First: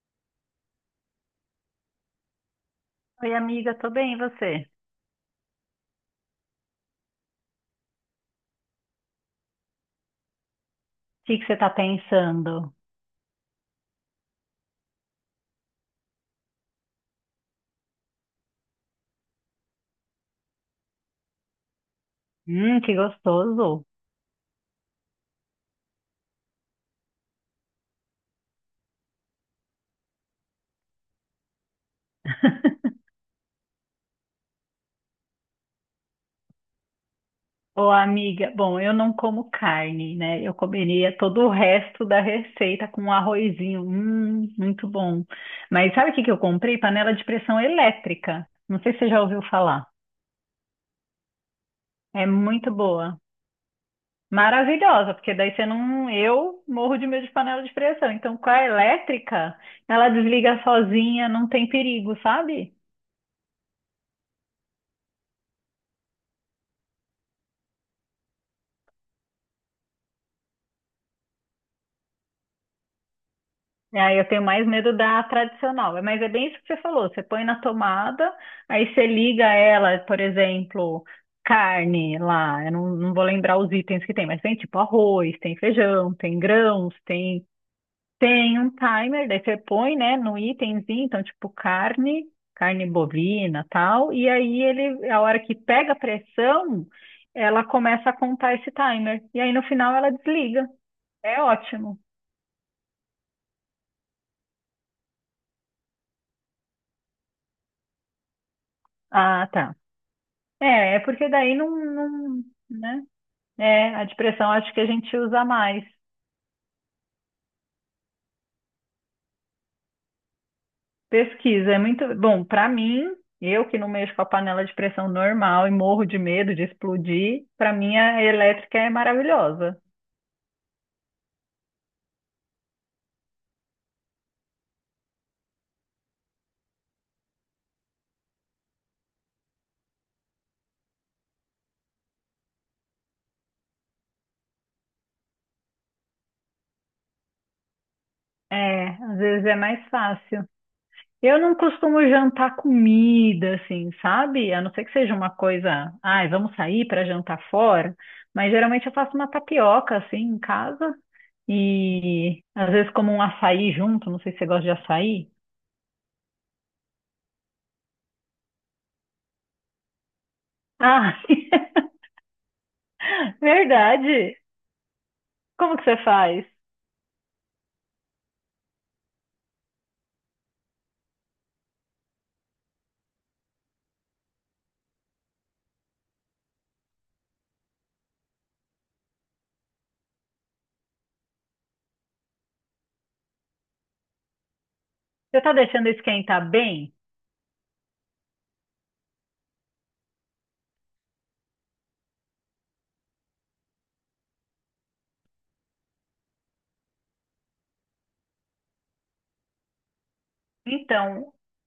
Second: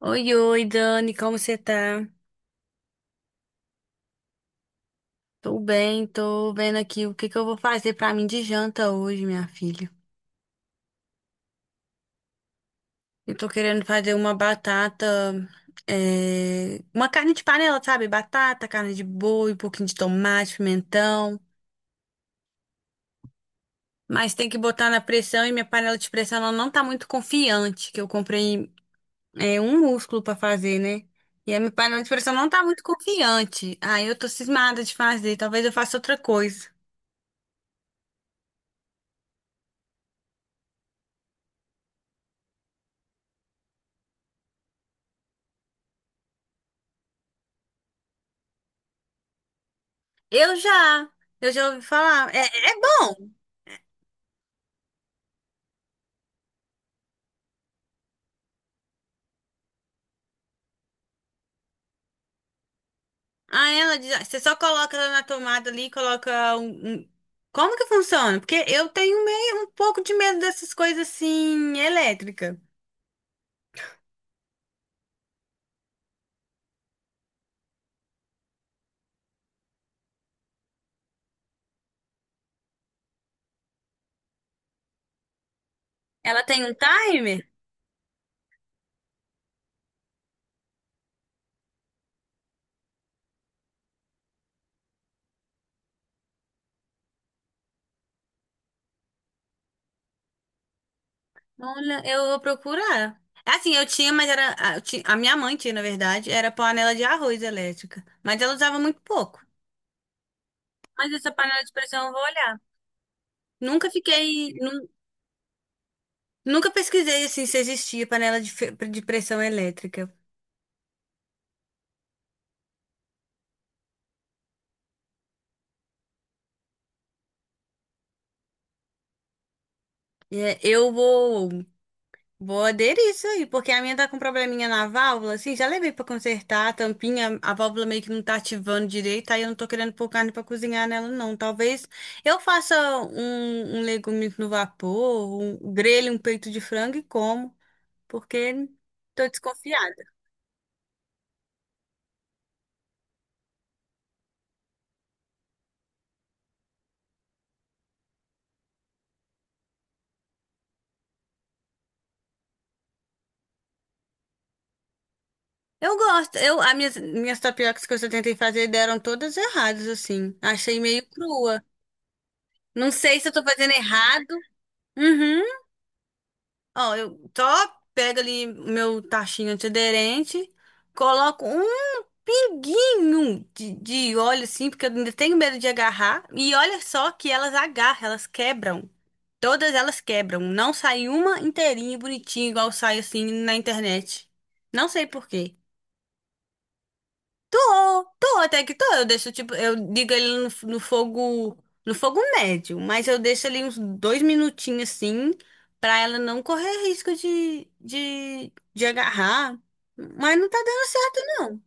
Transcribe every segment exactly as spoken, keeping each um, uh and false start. Oi, oi, Dani, como você tá? Oi, amiga, tô bem, e você? Tô bem, tô vendo aqui o que que eu vou fazer pra mim de janta hoje, minha filha. O que que você tá pensando? Eu tô querendo fazer uma batata, é, uma carne de panela, sabe? Batata, carne de boi, um pouquinho de tomate, pimentão. Hum, que gostoso. Mas tem que botar na pressão e minha panela de pressão ela não tá muito confiante, que eu comprei, é, um músculo pra fazer, né? E a minha panela de pressão não tá muito confiante. Aí eu tô cismada de fazer, talvez eu faça outra coisa. Ô, amiga, bom, eu não como carne, né? Eu comeria todo o resto da receita com um arrozinho. Hum, muito bom. Mas sabe o que que eu comprei? Panela de pressão elétrica. Não sei se você já ouviu falar. Eu já, eu já ouvi É falar. É, muito é boa. bom. Maravilhosa, porque daí você não. Eu morro de medo de panela de pressão. Então, com a elétrica, ela desliga sozinha, não tem perigo, sabe? Aí ela diz, ah, você só coloca ela na tomada ali, coloca um, um- como que funciona? Porque eu tenho meio um pouco de medo dessas coisas assim, elétrica. Ah, eu tenho mais medo da tradicional. É, mas é bem isso que você falou. Você põe na tomada, aí você liga ela, por exemplo, carne lá. Eu não, não vou lembrar os itens que tem, mas tem tipo arroz, tem feijão, tem Ela tem um grãos, timer? tem, tem um timer. Daí você põe, né, no itemzinho, então tipo carne, carne bovina, tal. E aí ele, a hora que pega a pressão, ela começa a contar esse timer. E aí no final ela desliga. É ótimo. Olha, eu vou procurar. Assim, eu tinha, mas era. A eu ti- a minha mãe tinha, na verdade, era panela de arroz elétrica. Mas ela usava muito pouco. Ah, tá. É, é Mas porque essa daí panela não, de pressão eu vou não, olhar. né? Nunca É, a depressão fiquei. acho que a Nun- gente usa mais. Nunca pesquisei assim se existia panela de, fe- de pressão elétrica. Pesquisa é muito bom para mim. Eu que não mexo com a panela de pressão normal e morro de medo de explodir, para mim a elétrica é maravilhosa. É, eu vou, vou aderir isso aí, porque a minha tá com probleminha na válvula, assim, já levei pra consertar a tampinha, a válvula meio que não tá ativando direito, aí eu não tô querendo pôr carne pra cozinhar nela, não. Talvez eu faça um, um legume no vapor, um grelho, um peito de frango e como, porque É, às tô vezes é mais desconfiada. fácil. Eu não costumo jantar comida, assim, sabe? A não ser que seja uma coisa, ai, vamos sair para jantar fora, mas geralmente eu faço uma tapioca assim em casa. E às vezes como um açaí junto, não sei se você gosta de açaí. Eu gosto, eu, as minhas, minhas tapiocas que eu tentei fazer deram todas erradas, assim, achei meio Ah, crua. Não sei se eu tô fazendo errado. verdade. Uhum. Como que você faz? Ó, eu só pego ali o meu tachinho antiaderente, coloco um pinguinho de, de óleo, assim, porque eu ainda tenho medo de agarrar. E olha só que elas agarram, elas quebram. Todas elas quebram. Não sai uma inteirinha, bonitinha, igual sai assim na internet. Não sei por Você tá quê. deixando esquentar bem? Tô, tô, até que tô. Eu deixo, tipo, eu digo ele no, f- no fogo, no fogo médio, mas eu deixo ali uns dois minutinhos assim, pra ela não correr risco de, de, de agarrar. Mas não tá dando certo, Então, não.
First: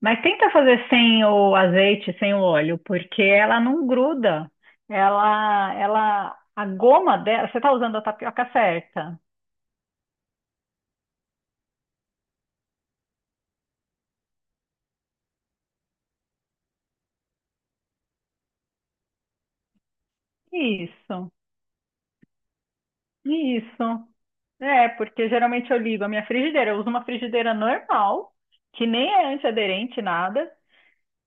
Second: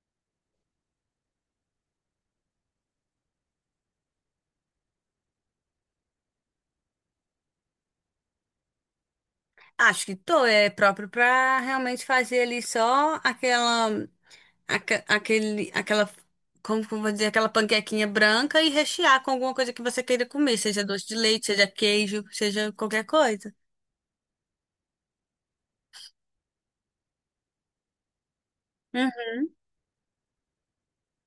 mas tenta fazer sem o azeite, sem o óleo, porque ela não gruda. Ela, ela, a goma dela, você tá usando a tapioca certa. Acho que tô, é próprio pra realmente fazer ali só aquela, aque- aquele, aquela, como que eu vou dizer, aquela panquequinha branca e rechear com alguma coisa que você queira comer, seja doce de Isso, leite, seja queijo, seja qualquer coisa. isso. É, porque geralmente eu ligo a minha frigideira, eu uso uma frigideira normal, que nem é Uhum, antiaderente, nada.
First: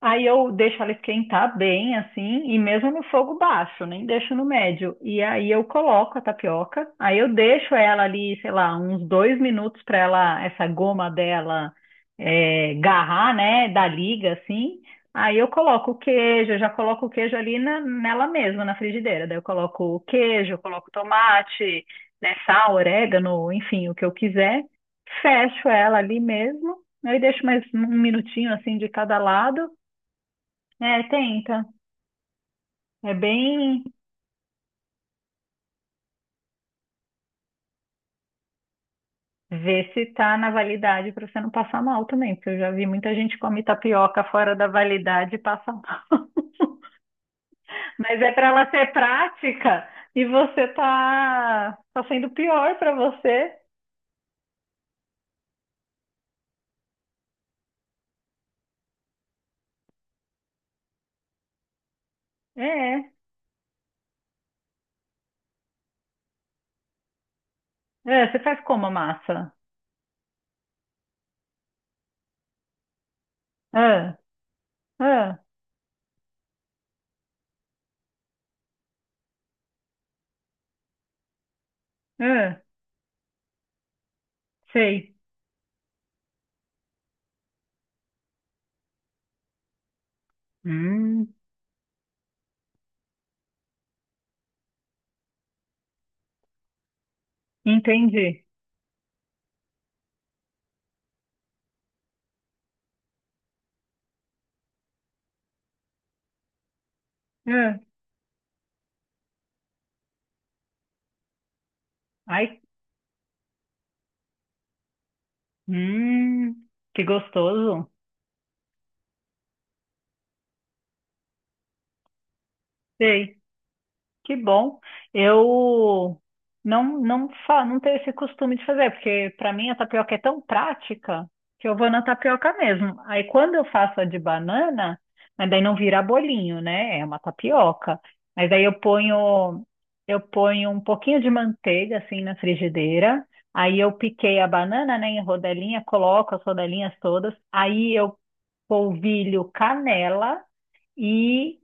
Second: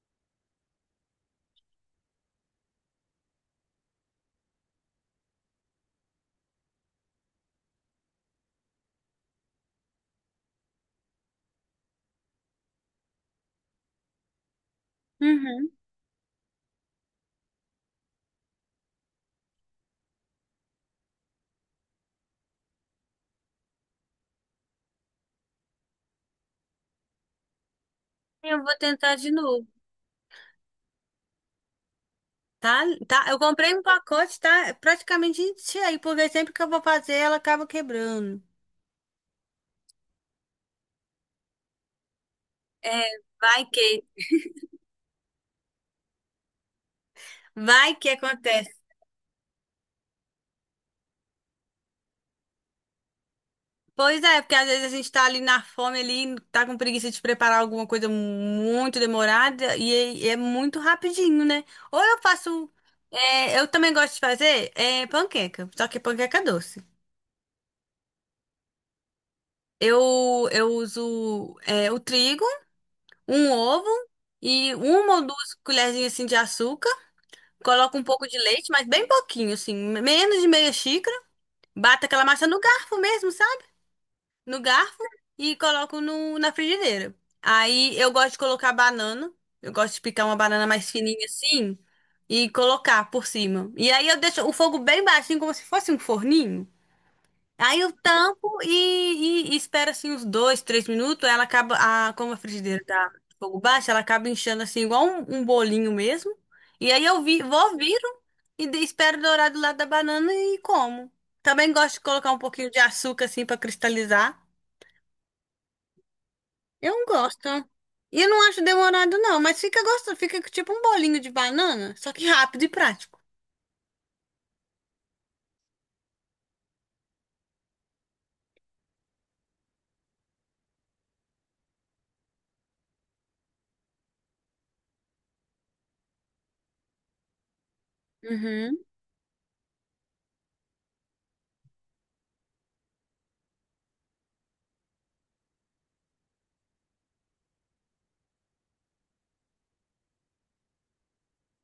Aí eu deixo ela esquentar bem, assim, e mesmo no fogo baixo, nem deixo no médio. E aí eu coloco a tapioca, aí eu deixo ela ali, sei lá, uns dois minutos para ela, essa goma dela, é, garrar, né, da liga, assim. Aí eu uhum. coloco o queijo, eu já coloco o queijo ali na- nela mesma, na frigideira. Daí eu coloco o queijo, eu coloco tomate, né, sal, orégano, enfim, o que eu quiser. Fecho ela ali mesmo, aí deixo mais um minutinho, Eu vou assim, de tentar cada de novo. lado. É, tenta. Tá, É tá. Eu comprei um bem pacote, tá. É praticamente cheio, porque sempre que eu vou fazer, ela acaba quebrando. ver se tá na validade para você não passar mal também, porque eu já vi É, muita gente que come vai que, tapioca fora da validade e passa mal. vai que Mas é para ela acontece. ser prática e você tá, tá sendo pior para você. Pois é, porque às vezes a gente tá ali na fome ali, tá com preguiça de preparar alguma coisa muito demorada e é e é muito rapidinho, né? Ou eu É, faço, é. é, eu também gosto de fazer é, panqueca, só que panqueca doce. É, você faz como a massa? Eu, eu uso é, o trigo. Um ovo Ah, e uma ou ah, duas colherzinhas assim de açúcar. Coloca um pouco de leite, mas bem pouquinho, assim, menos de meia xícara. Bata aquela massa no ah, garfo mesmo, sabe? No garfo sei. e coloco no, na frigideira. Aí eu gosto de colocar banana. Eu gosto de picar uma banana mais fininha Hum, assim e colocar por cima. E aí eu deixo o fogo bem baixinho, como se fosse um forninho. Aí eu entendi. tampo e, e, e espero assim uns dois, três minutos. Ela acaba, a, como a frigideira tá de fogo baixo, ela acaba inchando assim, igual um, um bolinho mesmo. E aí eu vi, vou, Ah, viro e de- espero dourar do lado da banana e como. Também gosto de colocar um ai, pouquinho de açúcar assim pra cristalizar. hum, Eu que gosto. gostoso. E eu não acho demorado não, mas fica gostoso, fica tipo um bolinho de banana, só que rápido e prático. Sei. Que bom. Eu não não fa não tenho esse costume de fazer, porque para mim a tapioca é tão prática que eu vou na tapioca mesmo. Aí quando eu faço a de banana, mas daí não vira bolinho, né? É uma tapioca. Mas aí eu Uhum. ponho eu ponho um pouquinho de manteiga assim na frigideira. Aí eu piquei a banana, né, em rodelinha, coloco as rodelinhas todas. Aí eu polvilho canela e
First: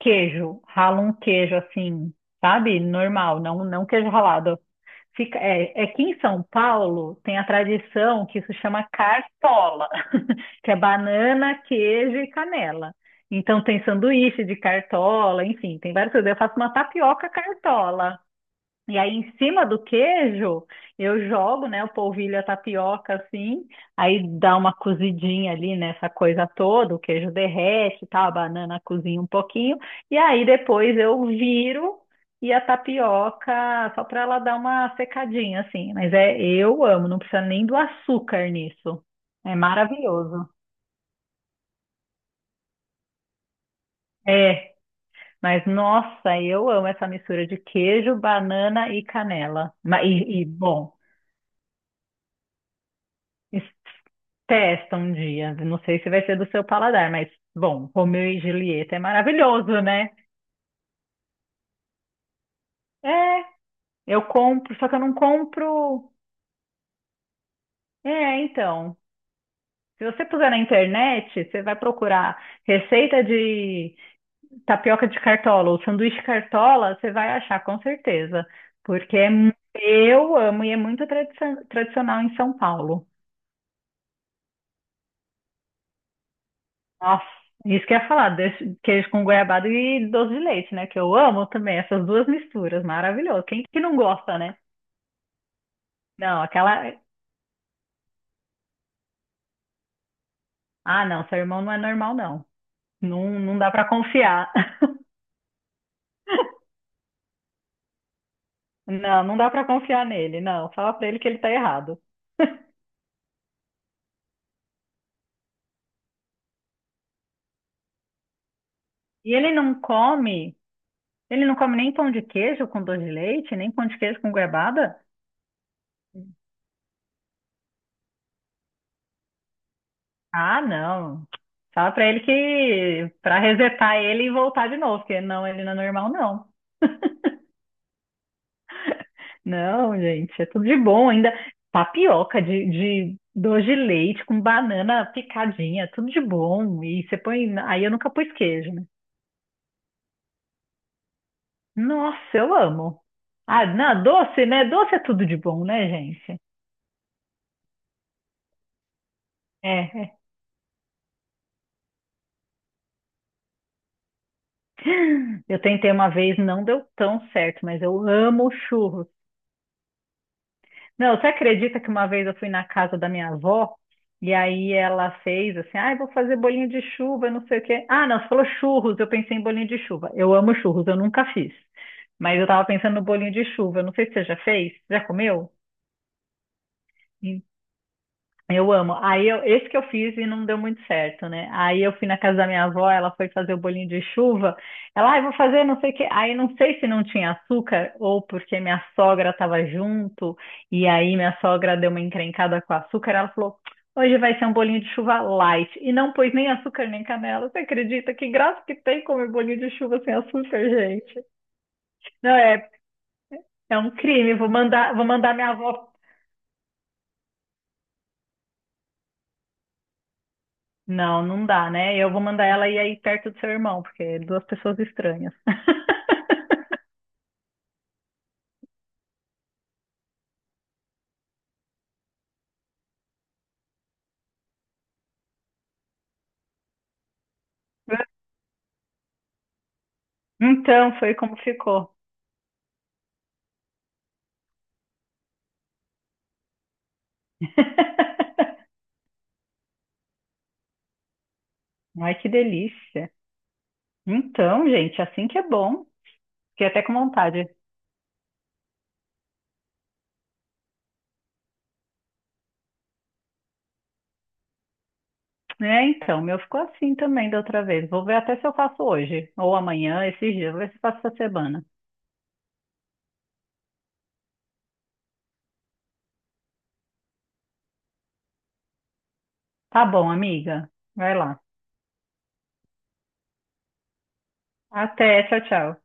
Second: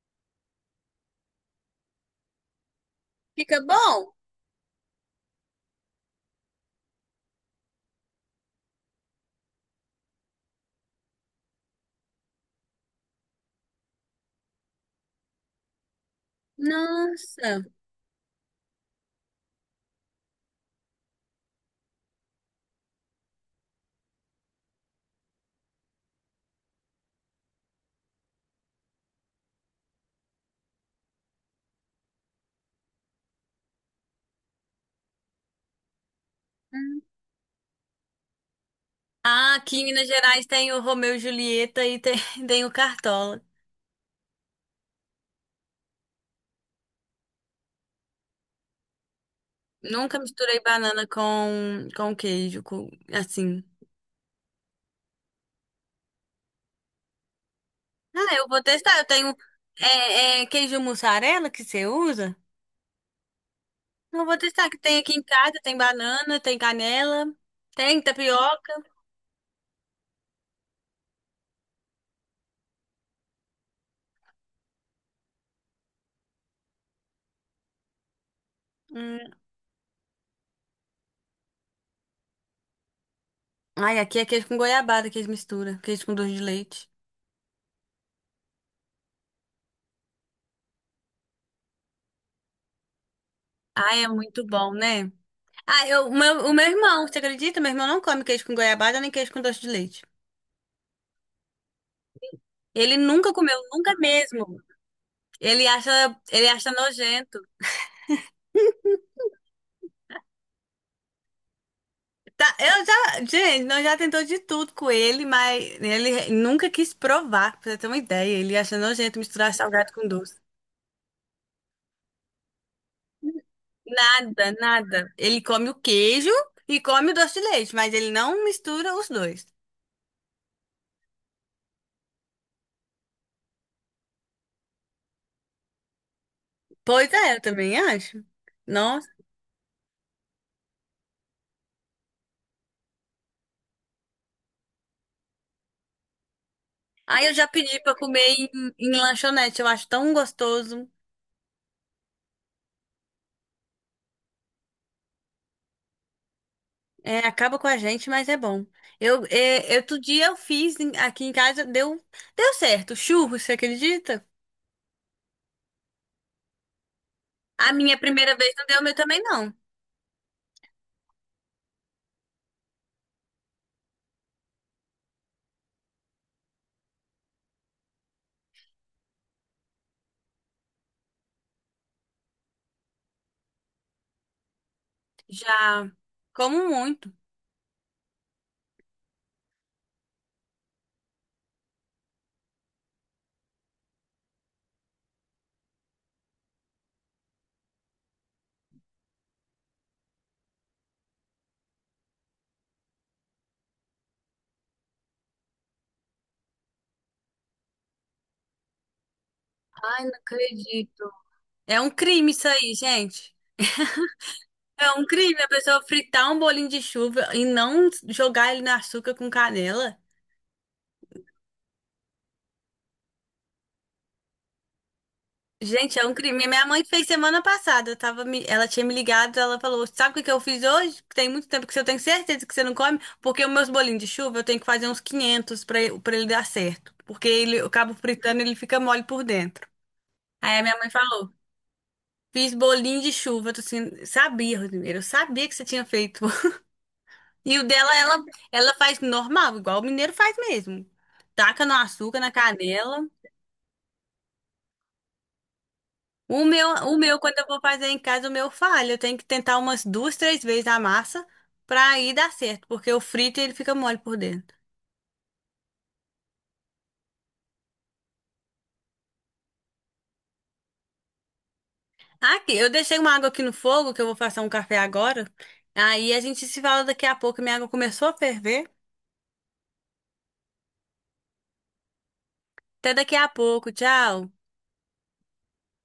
queijo, rala um queijo assim, sabe? Normal, Fica não, não queijo bom? ralado. Fica, é, é que em São Paulo tem a tradição que isso chama cartola, que é banana, queijo e canela. Então tem sanduíche de cartola, enfim, tem várias coisas. Eu faço uma tapioca Nossa. cartola. E aí, em cima do queijo, eu jogo, né, o polvilho, a tapioca, assim, aí dá uma cozidinha ali nessa coisa toda, o queijo derrete, e tal, a banana cozinha um pouquinho, e aí depois eu viro e a tapioca, só para ela dar uma secadinha, assim. Mas é, eu amo, não precisa nem do açúcar nisso. É Ah, aqui em Minas Gerais maravilhoso. tem o Romeu e Julieta e tem, tem o Cartola. É, mas nossa, eu amo essa mistura de queijo, banana e canela. Ma- Nunca E, e misturei bom. banana com, com queijo, com- assim. Testa um dia. Não sei se vai ser do seu paladar, mas, bom, Romeu Ah, e eu vou Julieta testar. é Eu tenho maravilhoso, né? é, é, queijo mussarela que você usa? É, Eu eu vou testar, compro, que só que tem eu não aqui em casa, tem compro. banana, tem canela, tem É, tapioca. então. Se você puser na internet, você vai procurar receita de tapioca de cartola ou sanduíche cartola, você vai achar com certeza. Porque é Hum. mu- eu amo e é muito tradici- tradicional em São Paulo. Ai, aqui é queijo com goiabada que eles misturam, queijo com doce de leite. Nossa, isso que eu ia falar, desse- queijo com goiabada e doce de leite, né? Que eu amo também essas duas misturas, maravilhoso. Quem que não Ai, é gosta, muito né? bom, né? Ah, eu, o Não, meu, o meu aquela. irmão, você acredita? Meu irmão não come queijo com goiabada nem queijo com doce de leite. Ah, não, seu irmão não é normal, não. Ele Não, nunca comeu, não dá pra nunca mesmo. confiar. Ele acha, ele acha nojento. Não, não dá pra confiar nele, não. Fala pra ele que ele tá errado. Tá, eu já, gente, nós já tentou de tudo com ele, mas ele nunca quis provar, pra você ter uma ideia. Ele acha nojento E ele misturar não salgado com doce. come, ele não come nem pão de queijo com doce de leite, nem pão de queijo com Nada, goiabada? nada. Ele come o queijo e come o doce de leite, mas ele não mistura os dois. Ah, não. Fala pra ele que pra resetar ele e voltar de novo, porque não, ele não é normal, não. Pois é, eu também acho. Nossa. Não, gente, é tudo de bom. Ainda tapioca de, de doce de leite com banana picadinha, tudo de bom. E você Aí eu já põe. pedi Aí eu pra nunca comer pus em, queijo, né? em lanchonete, eu acho tão gostoso. Nossa, eu amo. Ah, não, doce, né? Doce é tudo de bom, né, gente? É, acaba com a gente, mas é bom. Eu, É, é, Outro é. dia eu fiz em- aqui em casa, deu, deu certo. Churros, você acredita? Eu tentei uma vez, não deu tão certo, A mas minha eu primeira amo vez não deu, o meu churros. também não. Não, você acredita que uma vez eu fui na casa da minha avó e aí ela fez assim, ah, eu vou fazer bolinho de chuva, não sei o quê. Ah, não, você falou churros, eu pensei em bolinho de chuva. Eu amo churros, eu nunca fiz. Mas eu tava pensando no bolinho de chuva, eu não sei se você já fez, já comeu? Já como muito. Eu amo. Aí eu, esse que eu fiz e não deu muito certo, né? Aí eu fui na casa da minha avó, ela foi fazer o bolinho de chuva. Ela, ah, eu vou fazer não sei o quê. Aí não sei se não tinha açúcar ou porque minha sogra estava junto e aí minha sogra deu uma encrencada com o açúcar. Ela falou, hoje vai ser um bolinho de chuva light. E não pôs nem açúcar nem canela. Você acredita? Que graça que tem comer bolinho de chuva Ai, não sem açúcar, acredito. gente. É um crime Não isso é, aí, gente. é um crime. Vou É mandar, um vou mandar crime a minha pessoa avó. fritar um bolinho de chuva e não jogar ele no açúcar com canela. Não, não dá, né? Eu vou mandar ela ir aí perto do seu irmão, porque é duas pessoas estranhas. Gente, é um crime. Minha mãe fez semana passada. Eu tava me... Ela tinha me ligado, ela falou: Sabe o que que eu fiz hoje? Tem muito tempo que você- eu tenho certeza que você não come, porque os meus bolinhos de chuva eu tenho que fazer uns quinhentos pra ele pra ele dar certo. Porque ele, eu cabo fritando e ele fica mole por dentro. Aí a minha mãe Então, foi falou: como ficou. Fiz bolinho de chuva. Eu tô assim: Sabia, Rodrigo, eu sabia que você tinha feito. E o dela, ela, ela faz normal, igual o mineiro faz mesmo. Taca no Ai, açúcar, que na canela. delícia. Então, gente, assim que é bom. O Fiquei meu, até com o meu, quando eu vontade. vou fazer em casa, o meu falha. Eu tenho que tentar umas duas, três vezes a massa pra aí dar certo, porque o frito ele fica mole por dentro. É, então, o meu ficou assim também da outra vez. Vou ver até se eu faço hoje, ou amanhã, esses dias. Vou ver se eu faço essa semana. Aqui, eu deixei uma água aqui no fogo, que eu vou fazer um café agora. Aí a gente se fala daqui a pouco. Minha água começou a ferver. Tá bom, amiga. Vai lá. Até daqui a pouco. Tchau. Até, tchau, tchau.